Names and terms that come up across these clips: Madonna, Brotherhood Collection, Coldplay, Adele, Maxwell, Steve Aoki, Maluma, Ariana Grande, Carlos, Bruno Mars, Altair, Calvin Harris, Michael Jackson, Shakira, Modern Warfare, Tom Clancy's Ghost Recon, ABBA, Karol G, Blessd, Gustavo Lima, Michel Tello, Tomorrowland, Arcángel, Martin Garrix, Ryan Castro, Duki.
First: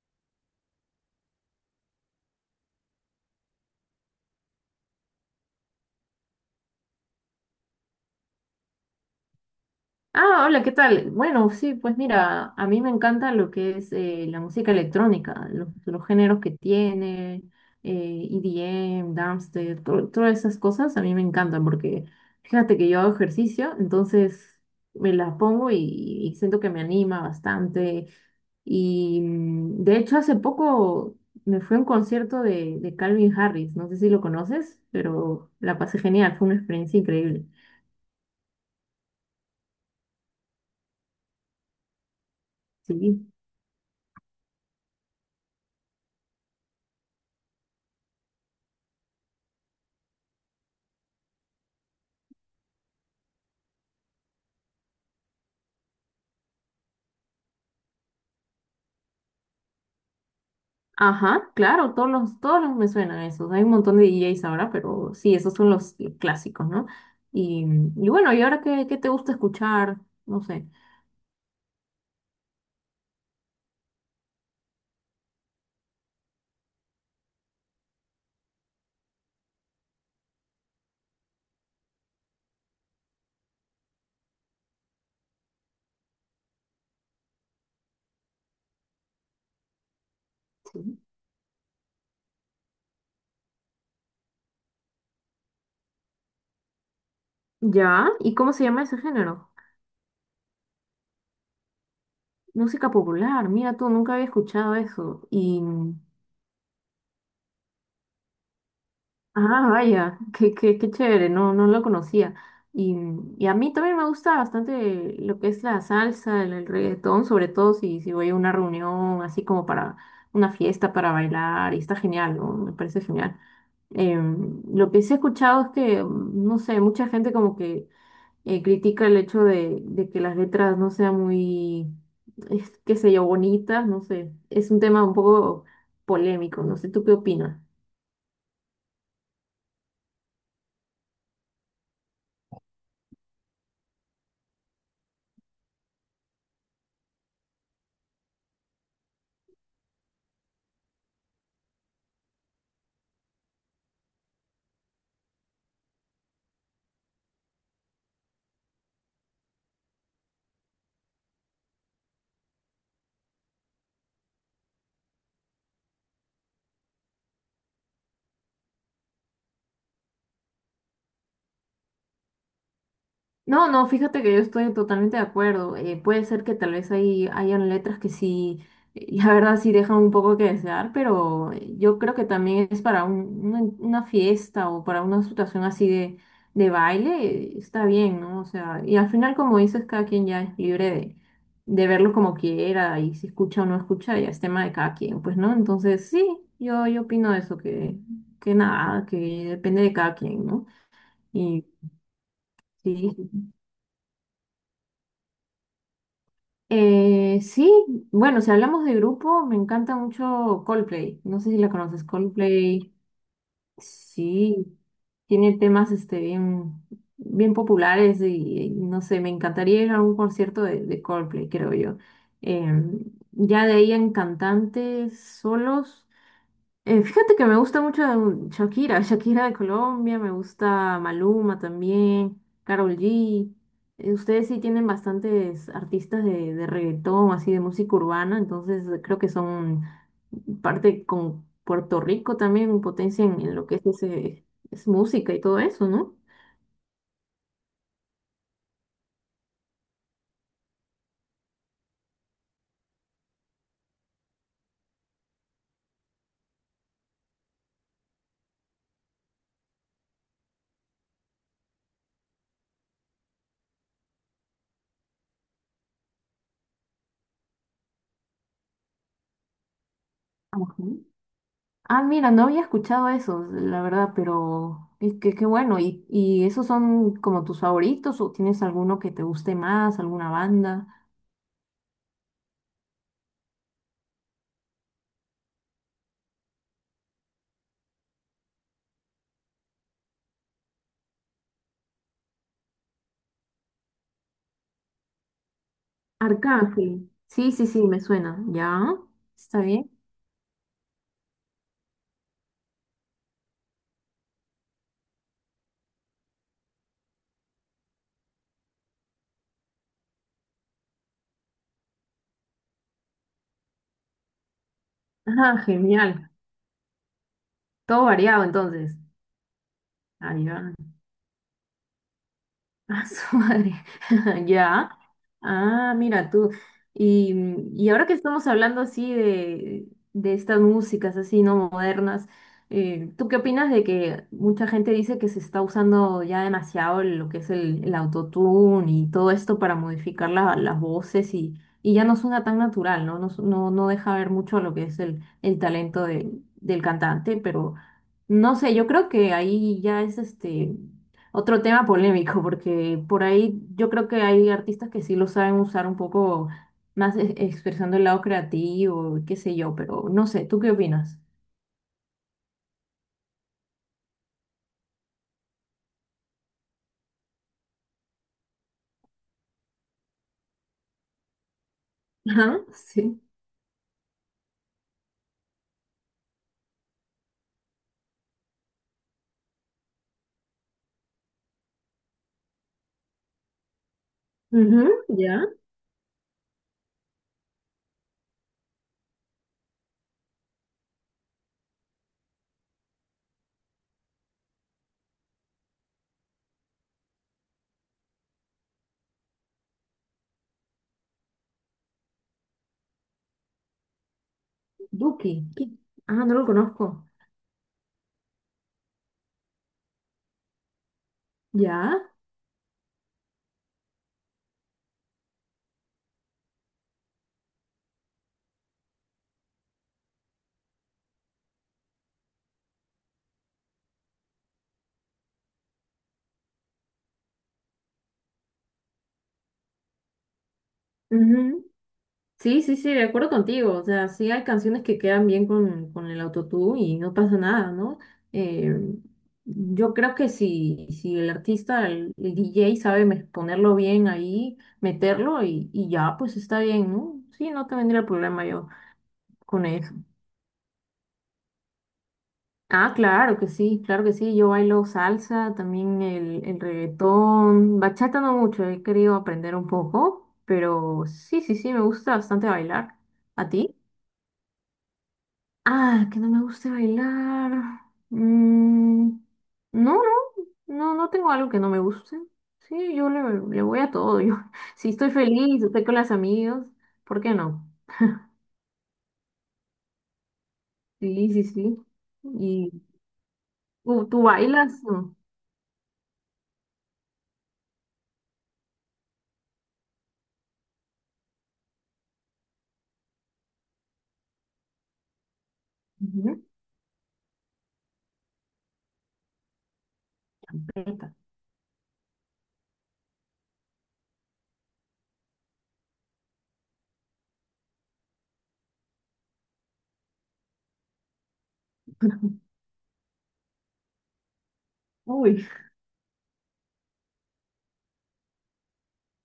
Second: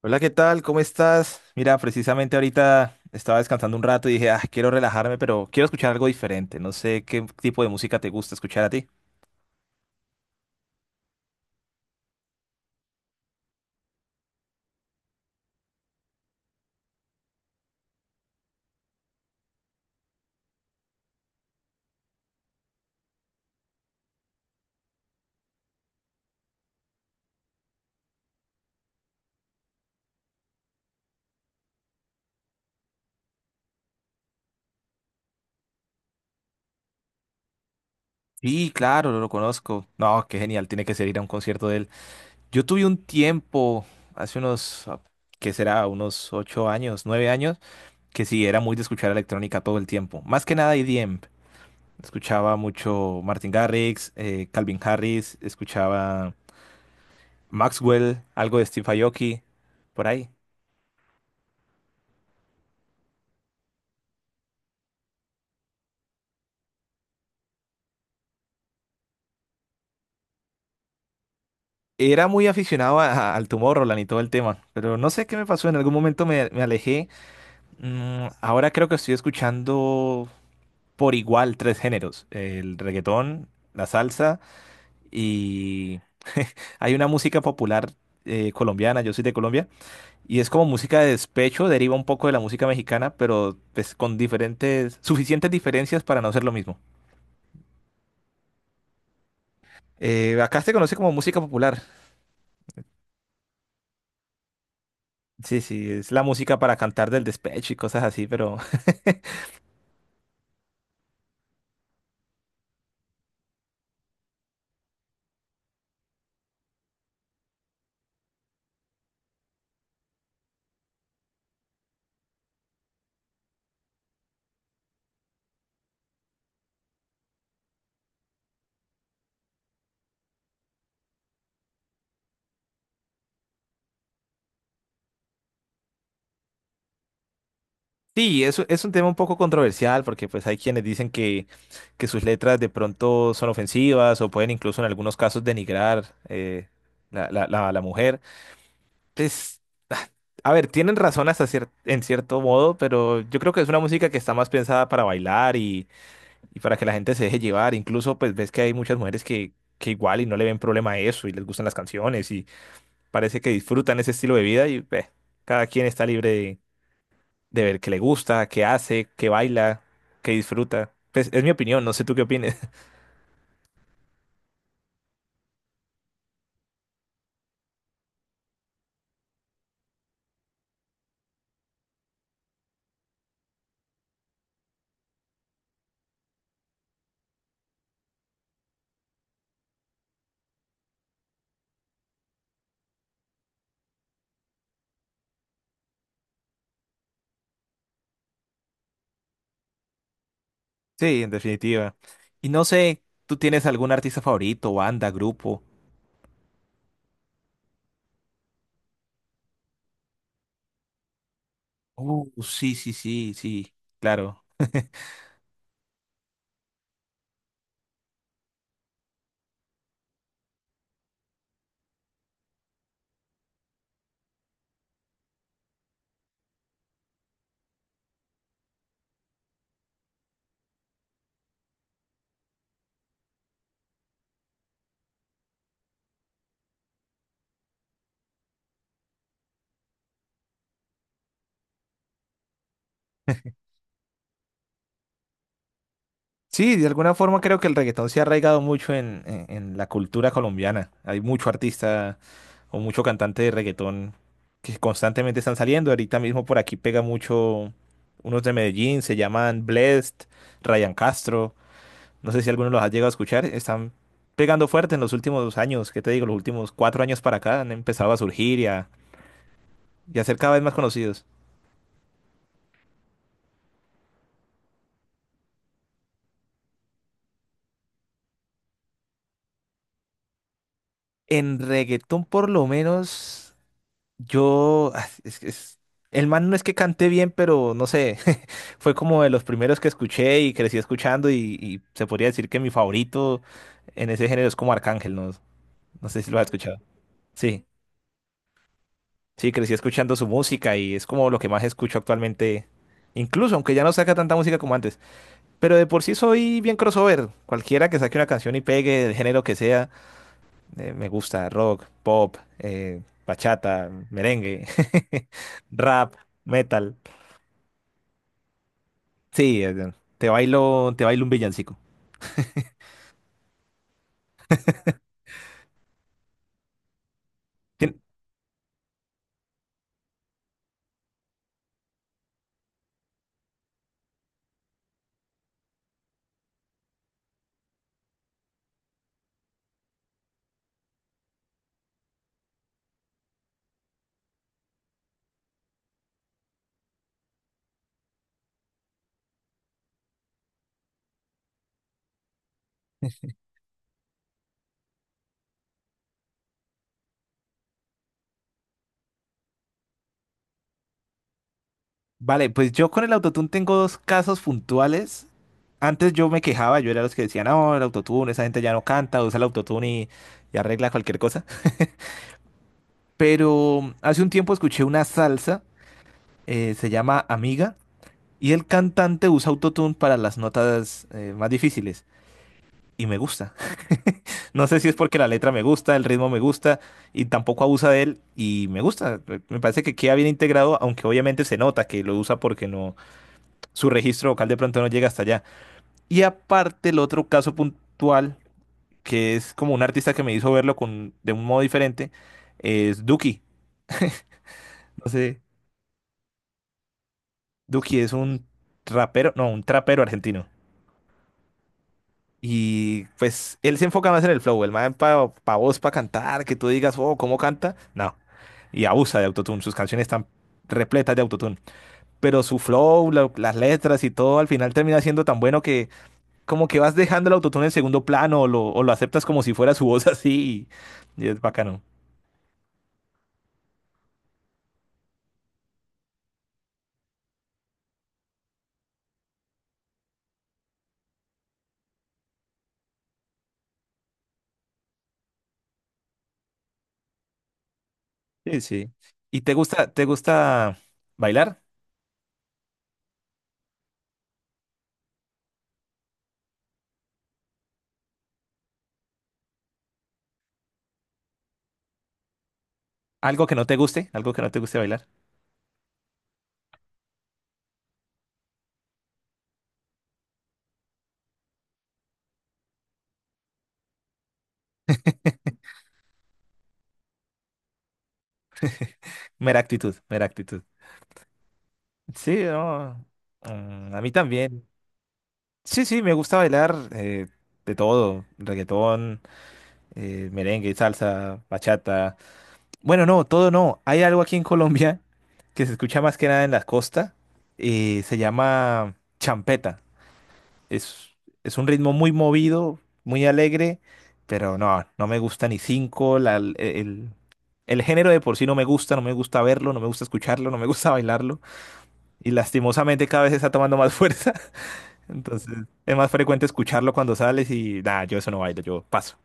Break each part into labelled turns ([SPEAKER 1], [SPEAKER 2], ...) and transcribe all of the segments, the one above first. [SPEAKER 1] Hola, ¿qué tal? ¿Cómo estás? Mira, precisamente ahorita estaba descansando un rato y dije, ah, quiero relajarme, pero quiero escuchar algo diferente. No sé qué tipo de música te gusta escuchar a ti.
[SPEAKER 2] Hola, ¿qué tal? Bueno, sí, pues mira, a mí me encanta lo que es la música electrónica, los géneros que tiene, EDM, dubstep, todas esas cosas a mí me encantan porque fíjate que yo hago ejercicio, entonces me las pongo y siento que me anima bastante. Y de hecho hace poco me fui a un concierto de Calvin Harris, no sé si lo conoces, pero la pasé genial, fue una experiencia increíble.
[SPEAKER 1] Sí, claro, lo conozco. No, qué genial, tiene que ser ir a un concierto de él. Yo tuve un
[SPEAKER 2] Sí.
[SPEAKER 1] tiempo, hace unos, ah, ¿qué será? Unos ocho años, nueve años, que sí, era muy de escuchar electrónica todo el tiempo. Más que nada EDM. Escuchaba mucho Martin Garrix, Calvin Harris, escuchaba Maxwell, algo de Steve Aoki, por ahí.
[SPEAKER 2] Ajá, claro, todos los me suenan esos. Hay un montón de DJs ahora, pero sí, esos son los clásicos, ¿no? Y, y bueno, ¿y ahora qué te gusta escuchar? No sé.
[SPEAKER 1] Era muy aficionado al Tomorrowland y todo el tema, pero no sé qué me pasó, en algún momento me alejé. Ahora creo que estoy escuchando por igual tres géneros, el reggaetón, la salsa y hay una música popular colombiana, yo soy de Colombia, y es como
[SPEAKER 2] Sí.
[SPEAKER 1] música de despecho, deriva un poco de la música mexicana, pero pues, con diferentes, suficientes diferencias para no ser lo mismo.
[SPEAKER 2] ¿Ya? ¿Y cómo se llama ese género?
[SPEAKER 1] Acá se conoce como música popular.
[SPEAKER 2] Música popular, mira tú, nunca había escuchado eso.
[SPEAKER 1] Sí,
[SPEAKER 2] Y
[SPEAKER 1] sí, es la música para cantar del despecho y cosas así, pero
[SPEAKER 2] ah, vaya, qué chévere, no lo conocía. Y, y a mí también me gusta bastante lo que es la salsa, el reggaetón, sobre todo si voy a una reunión así como para una fiesta, para bailar, y está genial, ¿no? Me parece genial. Lo que sí he escuchado es que, no sé, mucha gente como que critica el hecho de que las letras no sean muy, es, qué sé yo, bonitas, no sé, es un tema un poco polémico, no sé, ¿tú qué opinas?
[SPEAKER 1] sí, es un tema un poco controversial porque pues hay quienes dicen que sus letras de pronto son ofensivas o pueden incluso en algunos casos denigrar la mujer. Pues, ah, a ver, tienen razón hasta en cierto modo, pero yo creo que es una música que está más pensada para bailar y para que la gente se deje llevar. Incluso pues ves que hay muchas mujeres que igual y no le ven problema a eso y les gustan las canciones y parece que disfrutan ese estilo de vida y pues, cada quien está libre de ver qué le gusta, qué hace, qué baila, qué disfruta. Pues es mi opinión, no sé tú qué opines.
[SPEAKER 2] No, no, fíjate que yo estoy totalmente de acuerdo. Puede ser que tal vez ahí hayan letras que sí, la verdad sí dejan un poco que desear, pero yo creo que también es para una fiesta o para una situación así de baile, está bien, ¿no? O sea, y al final, como dices, cada quien ya es libre de verlo como quiera y si escucha o no escucha, ya es tema de cada quien, pues, ¿no? Entonces, sí, yo opino eso, que nada, que depende de cada quien, ¿no?
[SPEAKER 1] Sí, en
[SPEAKER 2] Y
[SPEAKER 1] definitiva. Y no sé,
[SPEAKER 2] sí.
[SPEAKER 1] ¿tú tienes algún artista favorito, banda, grupo?
[SPEAKER 2] Sí, bueno, si hablamos de grupo, me encanta mucho Coldplay. No sé si la conoces,
[SPEAKER 1] Sí, sí,
[SPEAKER 2] Coldplay.
[SPEAKER 1] sí, sí, claro.
[SPEAKER 2] Sí, tiene temas este, bien, bien populares y no sé, me encantaría ir a un concierto de Coldplay, creo yo. Em, ya de ahí en cantantes solos. Fíjate que me gusta mucho Shakira, Shakira de Colombia, me gusta Maluma también, Karol G. Ustedes sí tienen bastantes artistas de reggaetón, así de música urbana, entonces creo que son parte con Puerto Rico también, potencia en lo que es, ese, es música y todo eso, ¿no?
[SPEAKER 1] Sí, de alguna forma creo que el reggaetón se ha arraigado mucho en, en la cultura colombiana. Hay mucho artista o mucho cantante de reggaetón que constantemente están saliendo. Ahorita mismo por aquí pega mucho unos de Medellín, se llaman Blessd, Ryan Castro. No sé si alguno los ha llegado a escuchar. Están pegando fuerte en los últimos años, ¿qué te digo? Los últimos cuatro años para acá han empezado a surgir y a ser cada vez más
[SPEAKER 2] Ajá.
[SPEAKER 1] conocidos.
[SPEAKER 2] Ah, mira, no había escuchado eso, la verdad, pero es que qué bueno. Y esos son como tus favoritos o tienes alguno que te guste más, alguna banda?
[SPEAKER 1] En reggaetón, por lo menos, yo... ah, el man no es que cante bien, pero no sé, fue como de los primeros que escuché y crecí escuchando y se podría decir que mi favorito en ese género es como Arcángel, ¿no? No sé si lo has escuchado.
[SPEAKER 2] Arcángel. Sí,
[SPEAKER 1] Sí,
[SPEAKER 2] sí, sí, me suena. ¿Ya?
[SPEAKER 1] sí,
[SPEAKER 2] ¿Está
[SPEAKER 1] crecí
[SPEAKER 2] bien?
[SPEAKER 1] escuchando su música y es como lo que más escucho actualmente, incluso aunque ya no saca tanta música como antes. Pero de por sí soy bien crossover. Cualquiera que saque una canción y pegue del género que sea, me gusta rock, pop, bachata, merengue,
[SPEAKER 2] Ah,
[SPEAKER 1] rap,
[SPEAKER 2] genial.
[SPEAKER 1] metal.
[SPEAKER 2] Todo variado entonces.
[SPEAKER 1] Sí,
[SPEAKER 2] Ah, ya.
[SPEAKER 1] te bailo un villancico.
[SPEAKER 2] Ah, su madre. Ya. Ah, mira tú. Y, y
[SPEAKER 1] Tien-
[SPEAKER 2] ahora que estamos hablando así de estas músicas así, ¿no? Modernas, ¿tú qué opinas de que mucha gente dice que se está usando ya demasiado lo que es el autotune y todo esto para modificar las voces y ya no suena tan natural, ¿no? No, no, no deja ver mucho lo que es el talento del cantante, pero no sé, yo creo que ahí ya es este. Otro tema polémico, porque por ahí yo creo que hay artistas que sí lo saben usar un poco más expresando el lado creativo, qué sé yo, pero no sé, ¿tú qué opinas?
[SPEAKER 1] Vale, pues yo con el autotune tengo dos casos puntuales. Antes yo me quejaba, yo era los que decían, no, el autotune, esa gente ya no canta, usa el autotune y arregla cualquier cosa.
[SPEAKER 2] Ajá, sí.
[SPEAKER 1] Pero hace un tiempo escuché una salsa, se llama Amiga. Y el cantante usa autotune para las notas más difíciles. Y me gusta. No sé
[SPEAKER 2] Ujú,
[SPEAKER 1] si es porque la
[SPEAKER 2] ya.
[SPEAKER 1] letra me gusta, el ritmo me gusta, y tampoco abusa de él, y me gusta. Me parece que queda bien integrado, aunque obviamente se nota que lo usa porque no, su registro vocal de pronto no llega hasta allá. Y aparte, el otro caso puntual, que es como un artista que me hizo verlo con, de un modo diferente, es Duki. No sé,
[SPEAKER 2] Duki. ¿Qué? Ah, no lo conozco.
[SPEAKER 1] Duki es un rapero, no, un trapero argentino.
[SPEAKER 2] Ya.
[SPEAKER 1] Y pues él se enfoca más en el flow, el man para pa pa voz, para cantar, que tú digas, oh, ¿cómo canta? No. Y abusa de autotune, sus canciones están repletas de autotune. Pero su flow, las letras y todo, al final termina siendo tan bueno que como que vas dejando el autotune en segundo plano o lo aceptas como si fuera su voz así. Y es bacano.
[SPEAKER 2] Sí, sí, sí, de acuerdo contigo. O sea, sí hay canciones que quedan bien con el autotune y no pasa nada, ¿no? Eh, yo creo que si, si el artista, el DJ sabe ponerlo bien ahí, meterlo y ya, pues está bien, ¿no? Sí, no te vendría problema
[SPEAKER 1] Sí,
[SPEAKER 2] yo
[SPEAKER 1] sí. ¿Y
[SPEAKER 2] con eso.
[SPEAKER 1] te gusta bailar?
[SPEAKER 2] Ah, claro que sí, claro que sí. Yo bailo salsa, también el reggaetón, bachata no mucho, he querido aprender un poco, pero sí, sí, sí, me gusta bastante bailar.
[SPEAKER 1] ¿Algo
[SPEAKER 2] ¿A
[SPEAKER 1] que no
[SPEAKER 2] ti?
[SPEAKER 1] te guste? ¿Algo que no te guste bailar?
[SPEAKER 2] Ah, que no me guste bailar. Mm, no, no, no, no tengo algo que no me guste. Sí, le voy a todo. Yo, si estoy feliz, estoy con las amigas, ¿por qué no?
[SPEAKER 1] Mera actitud, mera actitud.
[SPEAKER 2] Sí, sí, sí.
[SPEAKER 1] Sí,
[SPEAKER 2] ¿Y
[SPEAKER 1] no. A mí
[SPEAKER 2] tú
[SPEAKER 1] también.
[SPEAKER 2] bailas? No.
[SPEAKER 1] Sí, sí, me gusta bailar de todo, reggaetón, merengue, salsa, bachata. Bueno, no, todo no. Hay algo aquí en Colombia que se escucha más que
[SPEAKER 2] Ujú.
[SPEAKER 1] nada en las costas, se llama champeta.
[SPEAKER 2] Ahí
[SPEAKER 1] Es,
[SPEAKER 2] está.
[SPEAKER 1] es un ritmo muy movido, muy alegre, pero no, no me gusta ni cinco. El género de por sí no me gusta, no me gusta verlo, no me gusta escucharlo, no me gusta bailarlo. Y lastimosamente cada vez está tomando más fuerza.
[SPEAKER 2] Uy.
[SPEAKER 1] Entonces, es más frecuente escucharlo cuando sales y nada, yo eso no bailo, yo paso.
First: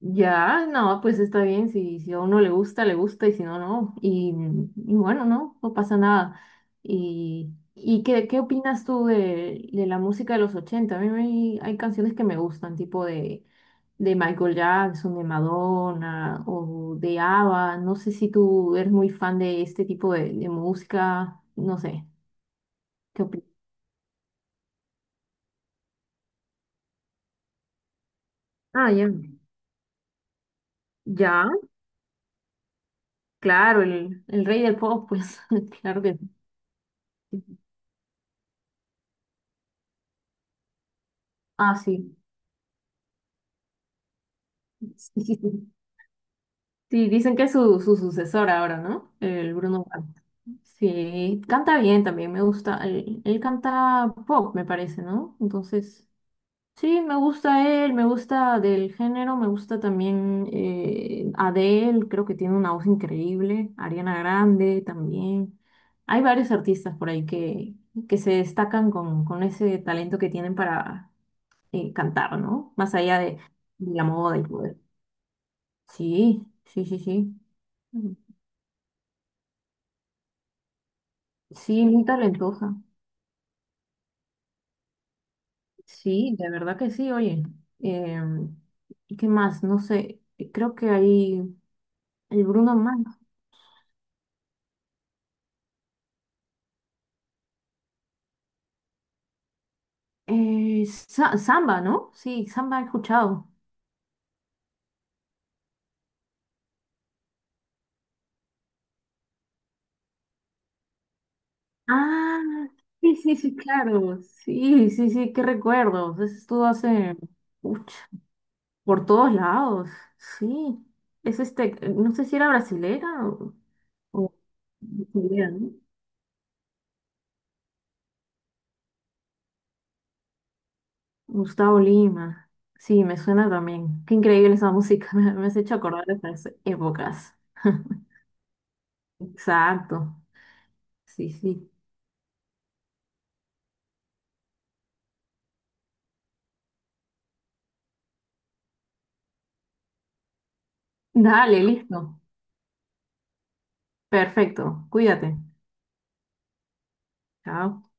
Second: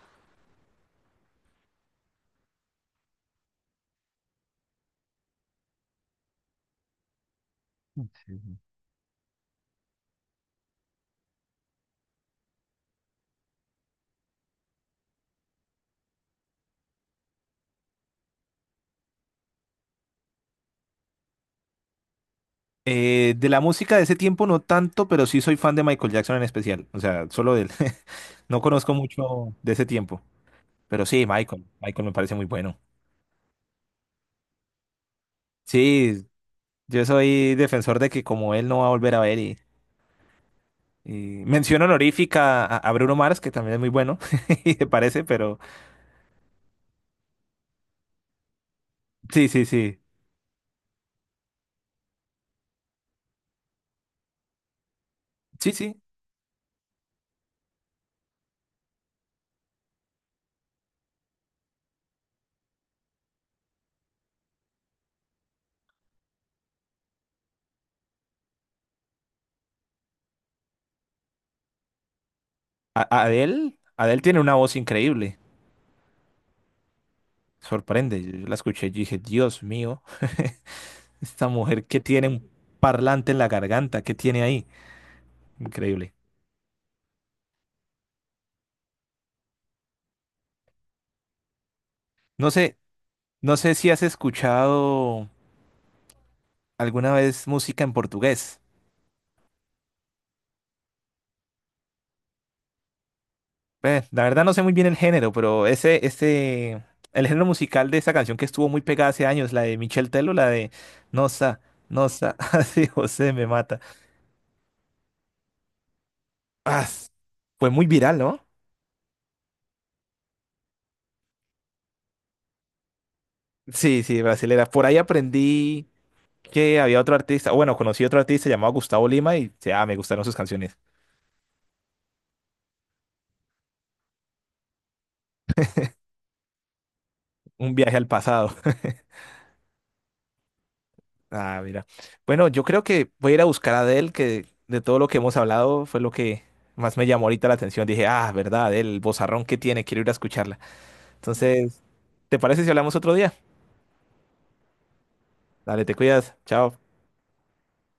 [SPEAKER 2] Ya, no, pues está bien, si, si a uno le gusta, y si no, no. Y bueno, no, no pasa nada. Y qué opinas tú de la música de los ochenta? A mí hay canciones que me gustan, tipo de Michael Jackson, de Madonna o de ABBA. No sé si tú eres muy fan de este tipo de música, no sé, ¿qué
[SPEAKER 1] De
[SPEAKER 2] opinas?
[SPEAKER 1] la música de ese tiempo no tanto, pero sí soy fan de Michael Jackson en especial. O sea, solo de él. No
[SPEAKER 2] Ah,
[SPEAKER 1] conozco
[SPEAKER 2] ya.
[SPEAKER 1] mucho de ese tiempo, pero sí,
[SPEAKER 2] Ya,
[SPEAKER 1] Michael. Michael me parece muy bueno.
[SPEAKER 2] claro, el rey del pop, pues, claro que
[SPEAKER 1] Sí,
[SPEAKER 2] sí.
[SPEAKER 1] yo soy defensor de que como él no va a volver a ver y
[SPEAKER 2] Ah,
[SPEAKER 1] mención
[SPEAKER 2] sí.
[SPEAKER 1] honorífica a Bruno Mars, que también es muy bueno, y me parece, pero
[SPEAKER 2] Sí, dicen que es su, su sucesor ahora, ¿no?
[SPEAKER 1] sí,
[SPEAKER 2] El
[SPEAKER 1] sí,
[SPEAKER 2] Bruno
[SPEAKER 1] sí.
[SPEAKER 2] Mars. Sí, canta bien también, me gusta. Él canta pop, me parece, ¿no?
[SPEAKER 1] Sí, sí.
[SPEAKER 2] Entonces, sí, me gusta él, me gusta del género, me gusta también Adele, creo que tiene una voz increíble, Ariana Grande también. Hay varios artistas por ahí que se destacan con ese talento que tienen para cantar, ¿no? Más allá
[SPEAKER 1] A Adele,
[SPEAKER 2] de la
[SPEAKER 1] Adele
[SPEAKER 2] moda
[SPEAKER 1] tiene
[SPEAKER 2] y
[SPEAKER 1] una
[SPEAKER 2] todo eso.
[SPEAKER 1] voz increíble.
[SPEAKER 2] Sí, sí, sí, sí.
[SPEAKER 1] Sorprende. Yo la escuché y dije, Dios mío. Esta mujer
[SPEAKER 2] Sí,
[SPEAKER 1] que
[SPEAKER 2] muy
[SPEAKER 1] tiene un
[SPEAKER 2] talentosa.
[SPEAKER 1] parlante en la garganta, ¿qué tiene ahí? Increíble.
[SPEAKER 2] Sí, de verdad que sí, oye. Em, ¿Qué más? No sé, creo que hay el
[SPEAKER 1] No
[SPEAKER 2] Bruno
[SPEAKER 1] sé,
[SPEAKER 2] Mars.
[SPEAKER 1] no sé si has escuchado alguna vez música en portugués.
[SPEAKER 2] Samba, ¿no? Sí, Samba he escuchado.
[SPEAKER 1] La verdad no sé muy bien el género, pero ese, este, el género musical de esa canción que estuvo muy pegada hace años, la de Michel Tello, la de Nossa, Nossa,
[SPEAKER 2] Ah,
[SPEAKER 1] así
[SPEAKER 2] sí,
[SPEAKER 1] José
[SPEAKER 2] sí,
[SPEAKER 1] me
[SPEAKER 2] sí,
[SPEAKER 1] mata.
[SPEAKER 2] claro. Sí, sí, sí, qué recuerdos. Eso estuvo
[SPEAKER 1] Ah,
[SPEAKER 2] hace,
[SPEAKER 1] fue muy
[SPEAKER 2] uch,
[SPEAKER 1] viral, ¿no?
[SPEAKER 2] por todos lados. Sí. Es este, no sé si era brasilera
[SPEAKER 1] Sí, sí,
[SPEAKER 2] o-
[SPEAKER 1] brasilera. Por ahí
[SPEAKER 2] brasileña, ¿no?
[SPEAKER 1] aprendí que había otro artista, o bueno, conocí otro artista llamado Gustavo Lima y ah, me gustaron sus canciones.
[SPEAKER 2] Gustavo Lima. Sí, me suena también. Qué increíble esa música. Me has hecho acordar de esas épocas.
[SPEAKER 1] Un viaje al pasado.
[SPEAKER 2] Exacto. Sí,
[SPEAKER 1] Ah,
[SPEAKER 2] sí.
[SPEAKER 1] mira. Bueno, yo creo que voy a ir a buscar a Adele, que de todo lo que hemos hablado fue lo que más me llamó ahorita la atención. Dije, ah, verdad, Adele, el vozarrón que tiene, quiero ir a escucharla.
[SPEAKER 2] Dale,
[SPEAKER 1] Entonces,
[SPEAKER 2] listo.
[SPEAKER 1] ¿te parece si hablamos otro día?
[SPEAKER 2] Perfecto. Cuídate.
[SPEAKER 1] Dale, te cuidas. Chao.
[SPEAKER 2] Chao.